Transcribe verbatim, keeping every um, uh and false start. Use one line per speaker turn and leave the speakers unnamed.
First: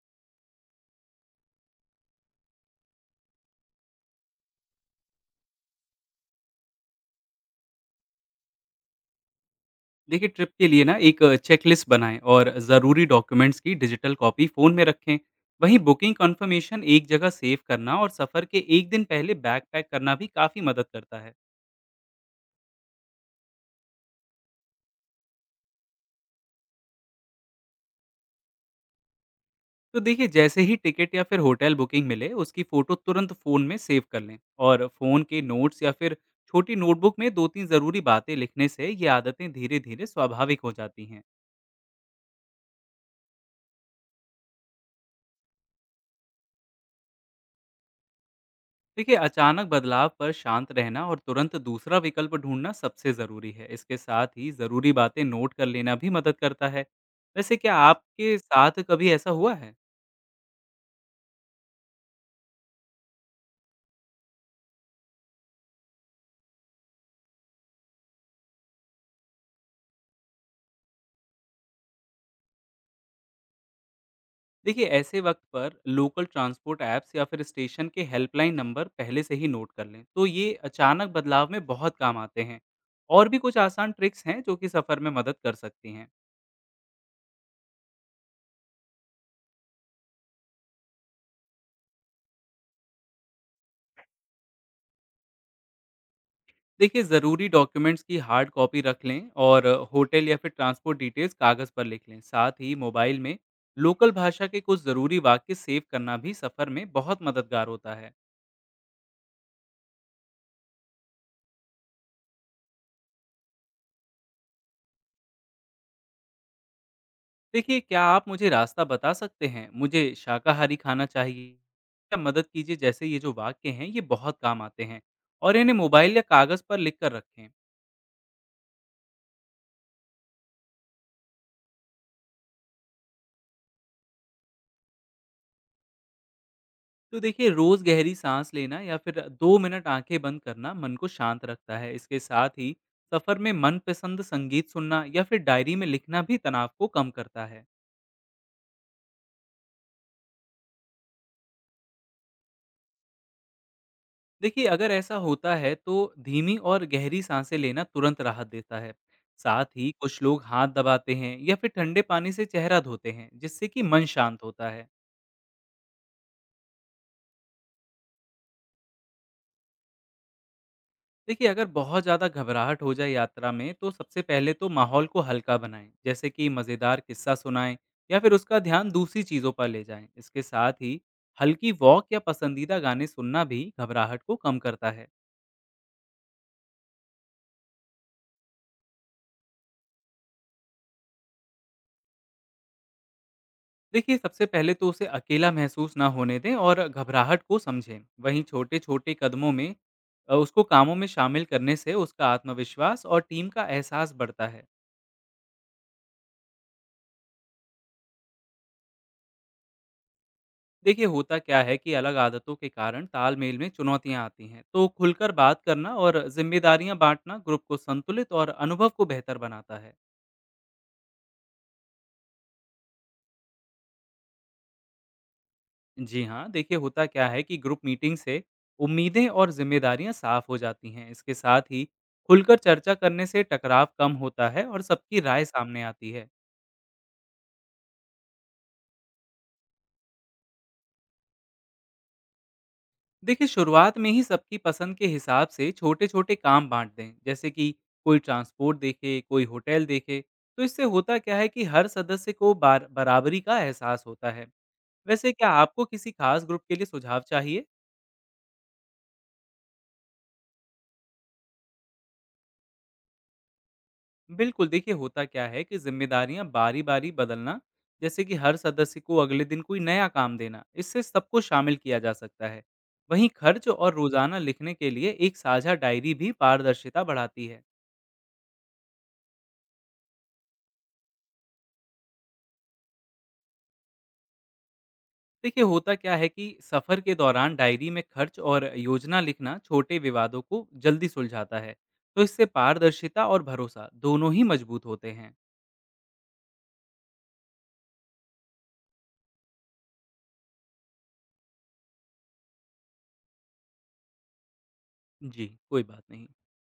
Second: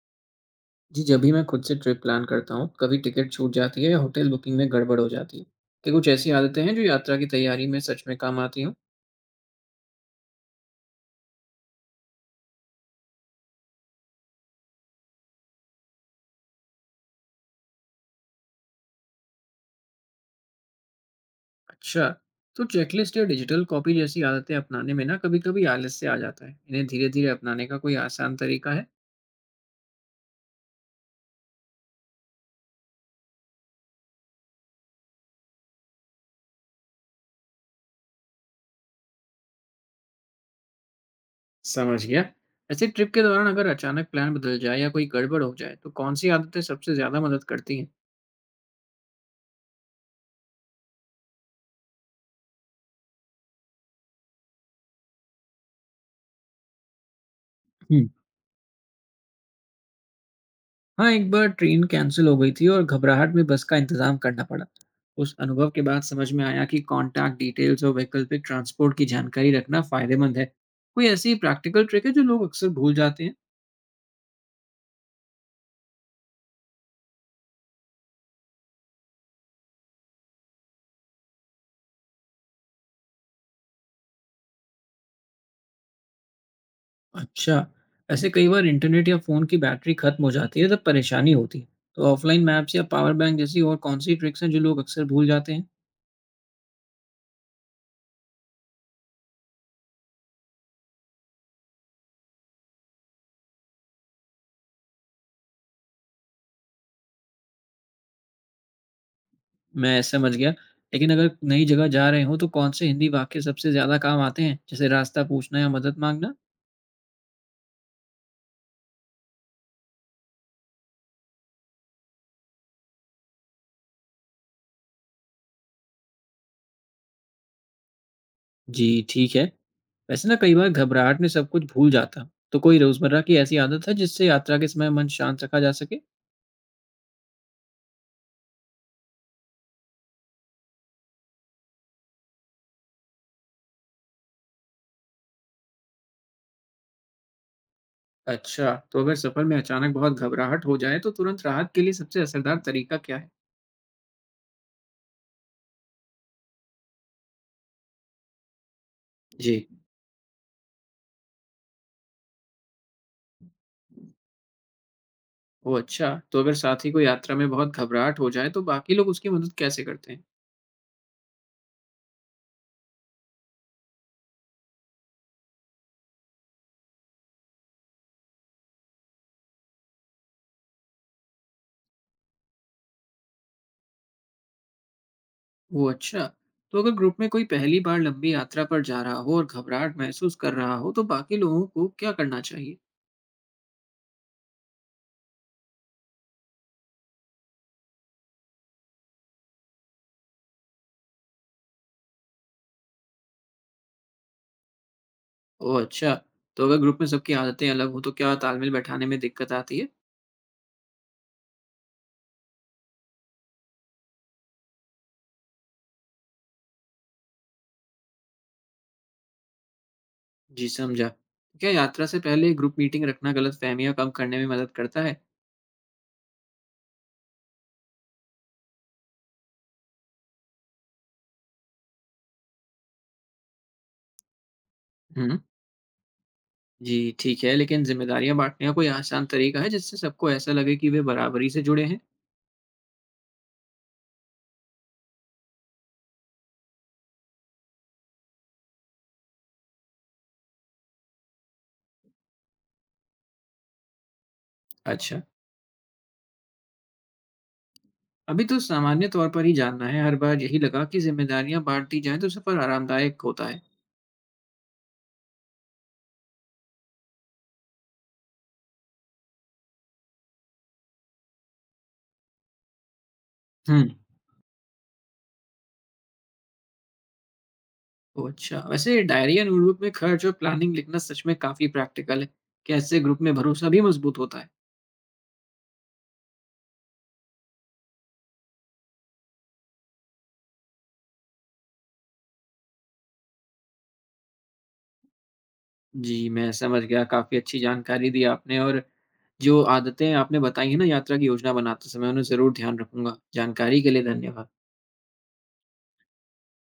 जी, जब भी मैं खुद से ट्रिप प्लान करता हूँ, कभी टिकट छूट जाती है या होटल बुकिंग में गड़बड़ हो जाती है। क्या कुछ ऐसी आदतें हैं जो यात्रा की तैयारी में सच में काम आती हों?
देखिए ट्रिप के लिए ना एक चेकलिस्ट बनाएं और ज़रूरी डॉक्यूमेंट्स की डिजिटल कॉपी फ़ोन में रखें। वहीं बुकिंग कंफर्मेशन एक जगह सेव करना और सफ़र के एक दिन पहले बैग पैक करना भी काफ़ी मदद करता है।
अच्छा, तो चेकलिस्ट या डिजिटल कॉपी जैसी आदतें अपनाने में ना कभी-कभी आलस्य आ जाता है। इन्हें धीरे-धीरे अपनाने का कोई आसान तरीका है?
तो देखिए जैसे ही टिकट या फिर होटल बुकिंग मिले उसकी फ़ोटो तुरंत फ़ोन में सेव कर लें। और फ़ोन के नोट्स या फिर छोटी नोटबुक में दो तीन ज़रूरी बातें लिखने से ये आदतें धीरे धीरे स्वाभाविक हो जाती हैं।
समझ गया। ऐसे ट्रिप के दौरान अगर अचानक प्लान बदल जाए या कोई गड़बड़ हो जाए, तो कौन सी आदतें सबसे ज़्यादा मदद करती हैं?
देखिए अचानक बदलाव पर शांत रहना और तुरंत दूसरा विकल्प ढूंढना सबसे ज़रूरी है। इसके साथ ही ज़रूरी बातें नोट कर लेना भी मदद करता है। वैसे क्या आपके साथ कभी ऐसा हुआ है?
हाँ, एक बार ट्रेन कैंसल हो गई थी और घबराहट में बस का इंतज़ाम करना पड़ा। उस अनुभव के बाद समझ में आया कि कॉन्टैक्ट डिटेल्स और वैकल्पिक ट्रांसपोर्ट की जानकारी रखना फ़ायदेमंद है। कोई ऐसी प्रैक्टिकल ट्रिक है जो लोग अक्सर भूल जाते हैं?
देखिए ऐसे वक्त पर लोकल ट्रांसपोर्ट ऐप्स या फिर स्टेशन के हेल्पलाइन नंबर पहले से ही नोट कर लें। तो ये अचानक बदलाव में बहुत काम आते हैं। और भी कुछ आसान ट्रिक्स हैं जो कि सफ़र में मदद कर सकती हैं।
अच्छा, ऐसे कई बार इंटरनेट या फ़ोन की बैटरी खत्म हो जाती है तब परेशानी होती है। तो ऑफलाइन मैप्स या पावर बैंक जैसी और कौन-सी ट्रिक्स हैं जो लोग अक्सर भूल जाते हैं?
देखिए ज़रूरी डॉक्यूमेंट्स की हार्ड कॉपी रख लें और होटल या फिर ट्रांसपोर्ट डिटेल्स कागज़ पर लिख लें। साथ ही मोबाइल में लोकल भाषा के कुछ ज़रूरी वाक्य सेव करना भी सफ़र में बहुत मददगार होता है।
मैं समझ गया। लेकिन अगर नई जगह जा रहे हों तो कौन से हिंदी वाक्य सबसे ज़्यादा काम आते हैं, जैसे रास्ता पूछना या मदद माँगना?
देखिए क्या आप मुझे रास्ता बता सकते हैं, मुझे शाकाहारी खाना चाहिए या मदद कीजिए, जैसे ये जो वाक्य हैं ये बहुत काम आते हैं। और इन्हें मोबाइल या कागज़ पर लिख कर रखें।
जी, ठीक है। वैसे ना कई बार घबराहट में सब कुछ भूल जाता तो कोई रोजमर्रा की ऐसी आदत है जिससे यात्रा के समय मन शांत रखा जा सके।
तो देखिए, रोज़ गहरी साँस लेना या फिर दो मिनट आँखें बंद करना मन को शांत रखता है। इसके साथ ही सफ़र में मनपसंद संगीत सुनना या फिर डायरी में लिखना भी तनाव को कम करता है।
अच्छा, तो अगर सफर में अचानक बहुत घबराहट हो जाए तो तुरंत राहत के लिए सबसे असरदार तरीका क्या है?
देखिए, अगर ऐसा होता है तो धीमी और गहरी साँसें लेना तुरंत राहत देता है। साथ
जी,
ही कुछ लोग हाथ दबाते हैं या फिर ठंडे पानी से चेहरा धोते हैं, जिससे कि मन शांत होता है।
वो अच्छा, तो अगर साथी को यात्रा में बहुत घबराहट हो जाए तो बाकी लोग उसकी मदद कैसे करते हैं?
देखिए, अगर बहुत ज़्यादा घबराहट हो जाए यात्रा में, तो सबसे पहले तो माहौल को हल्का बनाएँ, जैसे कि मज़ेदार किस्सा सुनाएँ या फिर उसका ध्यान दूसरी चीज़ों पर ले जाएँ। इसके साथ ही हल्की वॉक या पसंदीदा गाने सुनना भी घबराहट को कम करता है।
वो अच्छा, तो अगर ग्रुप में कोई पहली बार लंबी यात्रा पर जा रहा हो और घबराहट महसूस कर रहा हो तो बाकी लोगों को क्या करना चाहिए?
देखिए, सबसे पहले तो उसे अकेला महसूस ना होने दें और घबराहट को समझें। वहीं छोटे-छोटे कदमों में अ, उसको कामों में शामिल करने से उसका आत्मविश्वास और टीम का एहसास बढ़ता है।
वो अच्छा, तो अगर ग्रुप में सबकी आदतें अलग हो तो क्या तालमेल बैठाने में दिक्कत आती है?
देखिए होता क्या है कि अलग आदतों के कारण तालमेल में चुनौतियां आती हैं। तो खुलकर बात करना और जिम्मेदारियां बांटना ग्रुप को संतुलित और अनुभव को बेहतर बनाता है।
जी, समझा। क्या यात्रा से पहले ग्रुप मीटिंग रखना गलतफ़हमियाँ कम करने में मदद करता है?
जी हाँ, देखिए होता क्या है कि ग्रुप मीटिंग से उम्मीदें और जिम्मेदारियां साफ हो जाती हैं। इसके साथ ही खुलकर चर्चा करने से टकराव कम होता है और सबकी
हुँ।
राय सामने आती है।
जी, ठीक है। लेकिन ज़िम्मेदारियाँ बाँटने का कोई आसान तरीका है जिससे सबको ऐसा लगे कि वे बराबरी से जुड़े हैं?
देखिए शुरुआत में ही सबकी पसंद के हिसाब से छोटे छोटे काम बांट दें, जैसे कि कोई ट्रांसपोर्ट देखे कोई होटल देखे। तो इससे होता क्या है कि हर सदस्य को बार बराबरी का एहसास होता है।
अच्छा।
वैसे क्या आपको किसी खास ग्रुप के लिए सुझाव चाहिए?
अभी तो सामान्य तौर पर ही जानना है। हर बार यही लगा कि ज़िम्मेदारियाँ बाँट दी जाएँ तो सफ़र आरामदायक होता है।
बिल्कुल, देखिए होता क्या है कि जिम्मेदारियां बारी बारी बदलना, जैसे कि हर सदस्य को अगले दिन कोई नया काम देना, इससे सबको शामिल किया जा सकता है। वहीं खर्च
हुँ।
और रोजाना लिखने के लिए एक साझा डायरी भी पारदर्शिता बढ़ाती है।
ओह, अच्छा। वैसे डायरी या नोटबुक में खर्च और प्लानिंग लिखना सच में काफ़ी प्रैक्टिकल है। क्या इससे ग्रुप में भरोसा भी मज़बूत होता है?
देखिए होता क्या है कि सफर के दौरान डायरी में खर्च और योजना लिखना छोटे विवादों को जल्दी सुलझाता है। तो इससे पारदर्शिता और भरोसा दोनों ही मजबूत होते हैं।
जी, मैं समझ गया, काफ़ी अच्छी जानकारी दी आपने और जो आदतें आपने बताई हैं ना यात्रा की योजना बनाते समय, उन्हें ज़रूर ध्यान रखूँगा। जानकारी के लिए धन्यवाद।
जी कोई बात नहीं।